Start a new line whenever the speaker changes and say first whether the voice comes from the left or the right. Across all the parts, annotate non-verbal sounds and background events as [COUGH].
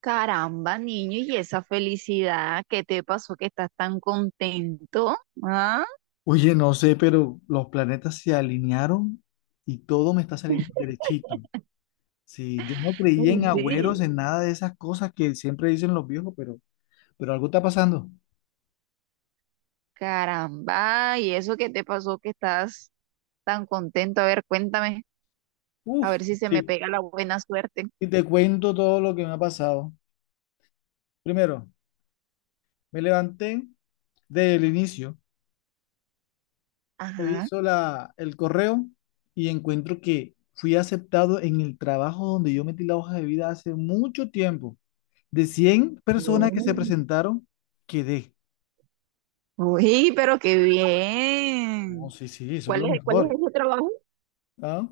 right: Caramba, niño, y esa felicidad, ¿qué te pasó que estás tan contento? ¿Ah?
left: Oye, no sé, pero los planetas se alinearon y todo me está saliendo derechito. Sí, yo no creía en agüeros,
right: Sí.
left: en nada de esas cosas que siempre dicen los viejos, pero algo está pasando.
right: Caramba, ¿y eso qué te pasó que estás tan contento? A ver, cuéntame, a
left: Uf,
right: ver si se me
left: sí.
right: pega la buena suerte.
left: Y te cuento todo lo que me ha pasado. Primero, me levanté del inicio,
right: Ajá.
left: reviso el correo y encuentro que fui aceptado en el trabajo donde yo metí la hoja de vida hace mucho tiempo. De 100 personas que se
right: Oh.
left: presentaron, quedé.
right: Uy, pero qué
left: No,
right: bien.
left: sí, sí, eso es
right: ¿Cuál
left: lo
right: es, cuál es
left: mejor.
right: ese trabajo?
left: ¿Ah?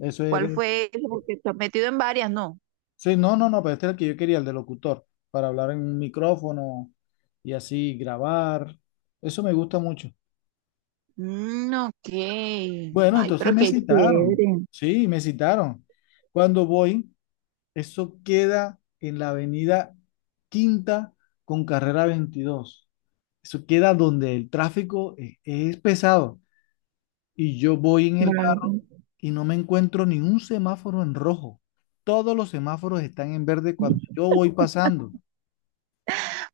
left: Eso
right: ¿Cuál
left: era.
right: fue ese? Porque estás metido en varias, ¿no?
left: Sí, no, no, no, pero este es el que yo quería, el de locutor, para hablar en un micrófono y así grabar. Eso me gusta mucho.
right: Mm, ok.
left: Bueno,
right: Ay,
left: entonces
right: pero
left: me
right: qué
left: citaron.
right: chévere.
left: Sí, me citaron. Cuando voy, eso queda en la avenida Quinta con carrera 22. Eso queda donde el tráfico es pesado. Y yo voy en el
right: Claro.
left: y No me encuentro ni un semáforo en rojo. Todos los semáforos están en verde cuando yo voy pasando.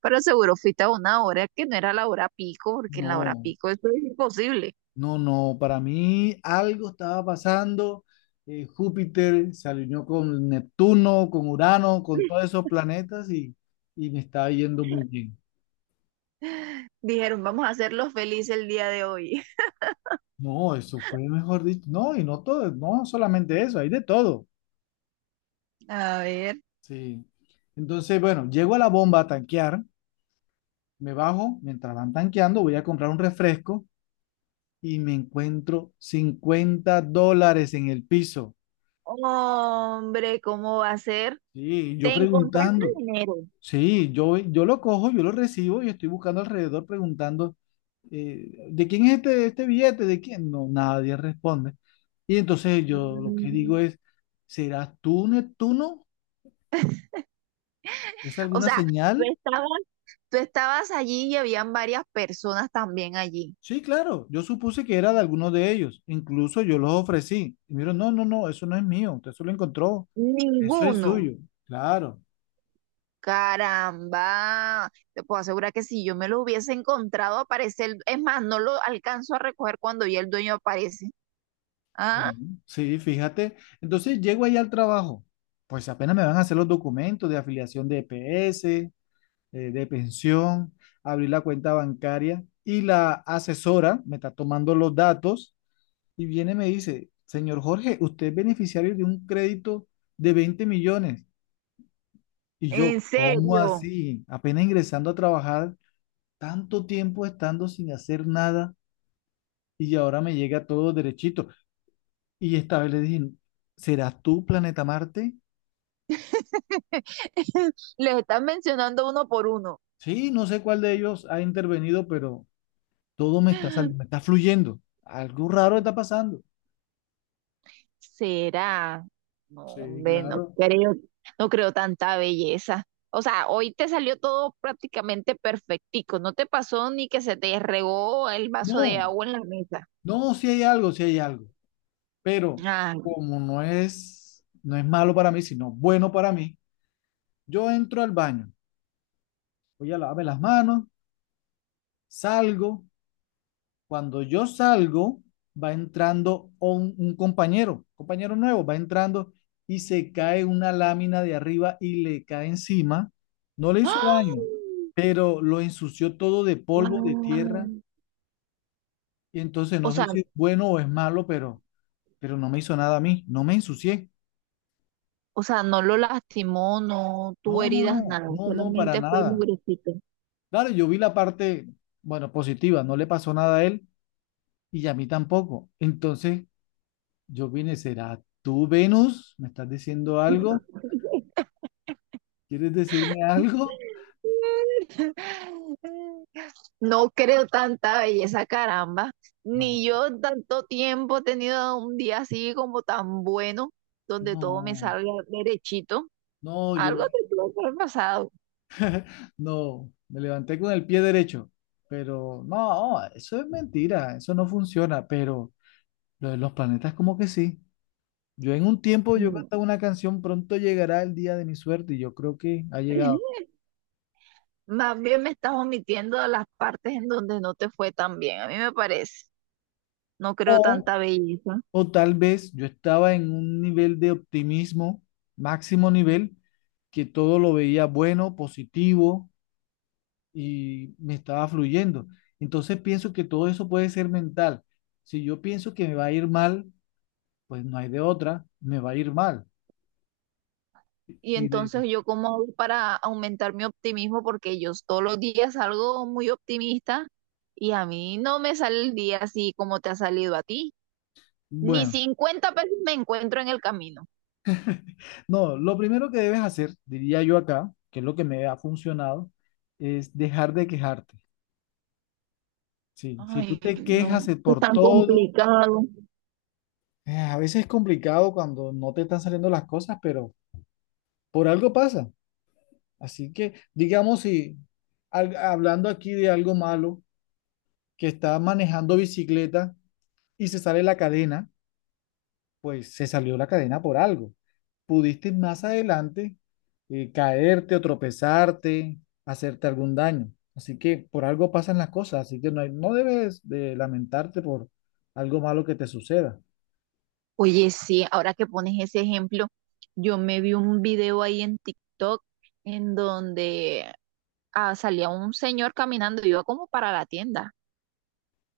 right: Pero seguro fuiste a una hora que no era la hora pico, porque en la hora
left: No,
right: pico esto es imposible.
left: no, no. Para mí algo estaba pasando. Júpiter se alineó con Neptuno, con Urano, con todos esos planetas y me estaba yendo muy bien.
right: Dijeron, vamos a hacerlos felices el día de hoy. [LAUGHS]
left: No, eso fue mejor dicho. No, y no todo, no solamente eso, hay de todo.
right: A ver.
left: Sí. Entonces, bueno, llego a la bomba a tanquear, me bajo, mientras van tanqueando, voy a comprar un refresco y me encuentro $50 en el piso.
right: Hombre, ¿cómo va a ser?
left: Sí, yo
right: Te encontraste
left: preguntando.
right: en enero.
left: Sí, yo lo cojo, yo lo recibo y estoy buscando alrededor preguntando, ¿de quién es este billete? ¿De quién? No, nadie responde. Y entonces yo lo que digo
right: Mm.
left: es, ¿serás tú, Neptuno? ¿Es
right: O
left: alguna
right: sea, tú
left: señal?
right: estabas, tú estabas allí y habían varias personas también allí.
left: Sí, claro, yo supuse que era de alguno de ellos. Incluso yo los ofrecí. Y miro, no, no, no, eso no es mío. Usted se lo encontró. Eso es
right: Ninguno.
left: suyo. Claro.
right: Caramba, te puedo asegurar que si yo me lo hubiese encontrado, aparece el... Es más, no lo alcanzo a recoger cuando ya el dueño aparece. Ah.
left: Ujú. Sí, fíjate. Entonces llego ahí al trabajo. Pues apenas me van a hacer los documentos de afiliación de EPS, de pensión, abrir la cuenta bancaria y la asesora me está tomando los datos y viene y me dice, señor Jorge, usted es beneficiario de un crédito de 20 millones. Y yo,
right: En
left: ¿cómo
right: serio.
left: así? Apenas ingresando a trabajar, tanto tiempo estando sin hacer nada y ahora me llega todo derechito. Y esta vez le dije, ¿serás tú, Planeta Marte?
right: [LAUGHS] Les están mencionando uno por uno.
left: Sí, no sé cuál de ellos ha intervenido, pero todo me está, me está fluyendo. Algo raro está pasando.
right: ¿Será? No,
left: Sí,
right: hombre, no
left: claro.
right: creo, no creo tanta belleza. O sea, hoy te salió todo prácticamente perfectico. No te pasó ni que se te regó el vaso de
left: No,
right: agua en la mesa.
left: no, si hay algo, si hay algo. Pero
right: Ay.
left: como no es, no es malo para mí, sino bueno para mí, yo entro al baño, voy a lavarme las manos, salgo. Cuando yo salgo, va entrando un compañero nuevo, va entrando y se cae una lámina de arriba y le cae encima. No le hizo daño,
right: ¡Ah!
left: pero lo ensució todo de polvo, de tierra.
right: Ay.
left: Y entonces
right: O
left: no
right: sea,
left: sé si es bueno o es malo, pero no me hizo nada a mí, no me ensucié.
right: o sea, no lo lastimó, no
left: No,
right: tuvo
left: no, no,
right: heridas, nada.
left: no, no, para
right: Solamente fue
left: nada.
right: mugrecito.
left: Claro, yo vi la parte, bueno, positiva, no le pasó nada a él y a mí tampoco. Entonces, yo vine, ¿será tú, Venus? ¿Me estás diciendo algo? ¿Quieres decirme algo?
right: No creo tanta belleza, caramba.
left: No,
right: Ni yo en tanto tiempo he tenido un día así como tan bueno, donde todo me
left: no,
right: salga derechito.
left: no,
right: Algo
left: yo
right: te tuvo que haber pasado.
left: no. Me levanté con el pie derecho, pero no, eso es mentira, eso no funciona, pero lo de los planetas como que sí. Yo en un tiempo, yo
right: Mm.
left: cantaba una canción, pronto llegará el día de mi suerte y yo creo que ha llegado.
right: [LAUGHS] Más bien me estás omitiendo las partes en donde no te fue tan bien, a mí me parece. No creo
left: O,
right: tanta belleza.
left: o tal vez yo estaba en un nivel de optimismo, máximo nivel, que todo lo veía bueno, positivo y me estaba fluyendo. Entonces pienso que todo eso puede ser mental. Si yo pienso que me va a ir mal, pues no hay de otra, me va a ir mal.
right: Y
left: Y de-
right: entonces yo cómo hago para aumentar mi optimismo, porque yo todos los días salgo muy optimista y a mí no me sale el día así como te ha salido a ti. Ni
left: bueno,
right: 50 pesos me encuentro en el camino.
left: no, lo primero que debes hacer, diría yo acá, que es lo que me ha funcionado, es dejar de quejarte. Sí, si
right: Ay,
left: tú te
right: no,
left: quejas de
right: es
left: por
right: tan
left: todo,
right: complicado.
left: a veces es complicado cuando no te están saliendo las cosas, pero por algo pasa. Así que, digamos, si hablando aquí de algo malo, que está manejando bicicleta y se sale la cadena, pues se salió la cadena por algo. Pudiste más adelante caerte o tropezarte, hacerte algún daño. Así que por algo pasan las cosas, así que no, no debes de lamentarte por algo malo que te suceda.
right: Oye, sí, ahora que pones ese ejemplo, yo me vi un video ahí en TikTok en donde salía un señor caminando, iba como para la tienda,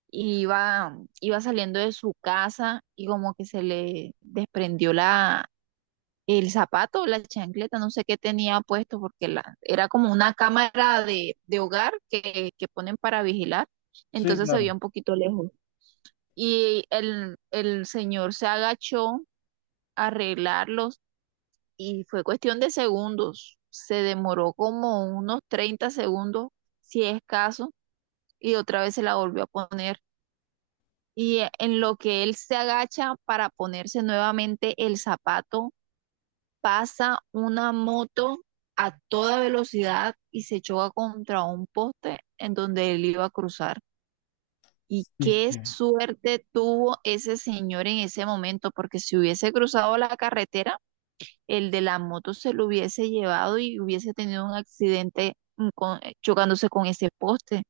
right: y iba saliendo de su casa y como que se le desprendió el zapato, la chancleta, no sé qué tenía puesto, porque era como una cámara de hogar que ponen para vigilar,
left: Sí,
right: entonces se veía
left: claro,
right: un poquito lejos. Y el señor se agachó a arreglarlos y fue cuestión de segundos, se demoró como unos 30 segundos, si es caso, y otra vez se la volvió a poner. Y en lo que él se agacha para ponerse nuevamente el zapato, pasa una moto a toda velocidad y se choca contra un poste en donde él iba a cruzar. Y qué
left: viste.
right: suerte tuvo ese señor en ese momento, porque si hubiese cruzado la carretera, el de la moto se lo hubiese llevado y hubiese tenido un accidente, chocándose con ese poste.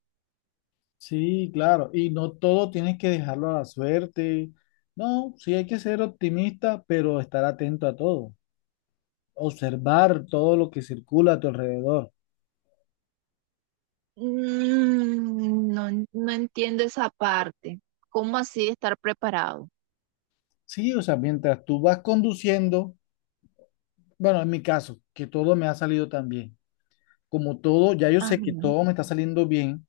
left: Sí, claro, y no todo tienes que dejarlo a la suerte. No, sí hay que ser optimista, pero estar atento a todo, observar todo lo que circula a tu alrededor.
right: Mm, no, no entiendo esa parte. ¿Cómo así estar preparado?
left: Sí, o sea, mientras tú vas conduciendo, bueno, en mi caso, que todo me ha salido tan bien, como todo, ya yo
right: Ajá,
left: sé que todo me está saliendo bien,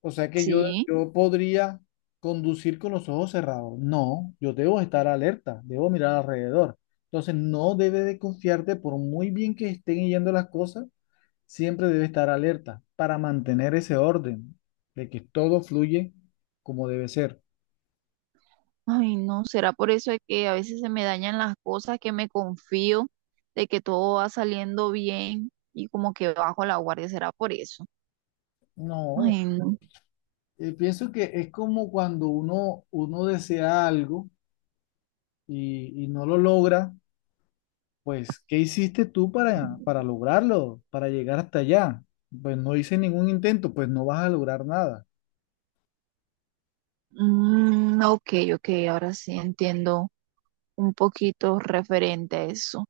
left: o sea que yo,
right: sí.
left: yo podría conducir con los ojos cerrados. No, yo debo estar alerta, debo mirar alrededor. Entonces, no debe de confiarte por muy bien que estén yendo las cosas, siempre debe estar alerta para mantener ese orden de que todo fluye como debe ser.
right: Ay, no, será por eso de que a veces se me dañan las cosas, que me confío de que todo va saliendo bien y como que bajo la guardia, será por eso.
left: No,
right: Ay, no.
left: Pienso que es como cuando uno desea algo y no lo logra, pues, ¿qué hiciste tú para lograrlo, para llegar hasta allá? Pues no hice ningún intento, pues no vas a lograr nada,
right: Mm, ok, ok, ahora sí entiendo un poquito referente a eso.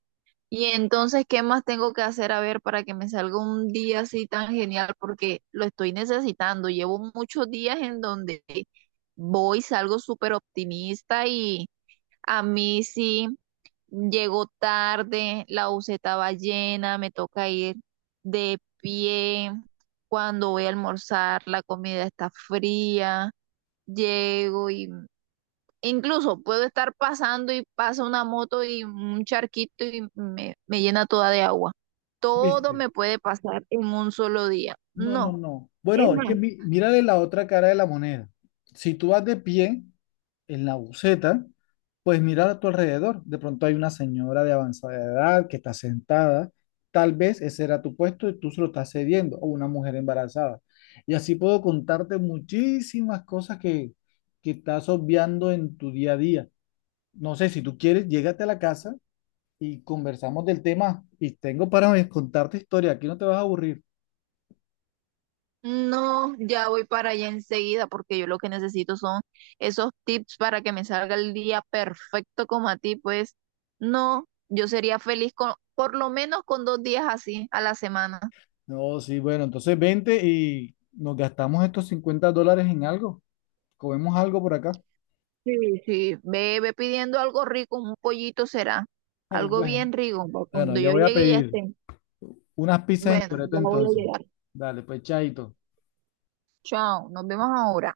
right: Y entonces, ¿qué más tengo que hacer a ver para que me salga un día así tan genial? Porque lo estoy necesitando. Llevo muchos días en donde voy, salgo súper optimista y a mí sí. Llego tarde, la buseta va llena, me toca ir de pie. Cuando voy a almorzar, la comida está fría. Llego y incluso puedo estar pasando y pasa una moto y un charquito y me llena toda de agua. Todo
left: ¿viste?
right: me puede pasar en un solo día.
left: No, no,
right: No.
left: no.
right: Es
left: Bueno, es que
right: más.
left: mírale la otra cara de la moneda. Si tú vas de pie, en la buceta, pues mirar a tu alrededor. De pronto hay una señora de avanzada edad que está sentada. Tal vez ese era tu puesto y tú se lo estás cediendo, o una mujer embarazada. Y así puedo contarte muchísimas cosas que estás obviando en tu día a día. No sé, si tú quieres, llégate a la casa y conversamos del tema. Y tengo para contarte historia, aquí no te vas a aburrir.
right: No, ya voy para allá enseguida porque yo lo que necesito son esos tips para que me salga el día perfecto como a ti, pues no, yo sería feliz con por lo menos con 2 días así a la semana.
left: No, sí, bueno, entonces vente y nos gastamos estos $50 en algo. Comemos algo por acá.
right: Sí, sí, ve, ve pidiendo algo rico, un pollito será,
left: [LAUGHS]
right: algo
left: Bueno.
right: bien rico, para
left: Bueno,
right: cuando yo
left: yo voy a
right: llegue ya
left: pedir
right: esté.
left: unas pizzas en
right: Bueno,
left: Toreto
right: ya voy a
left: entonces.
right: llegar.
left: Dale, pues chaito.
right: Chao, nos vemos ahora.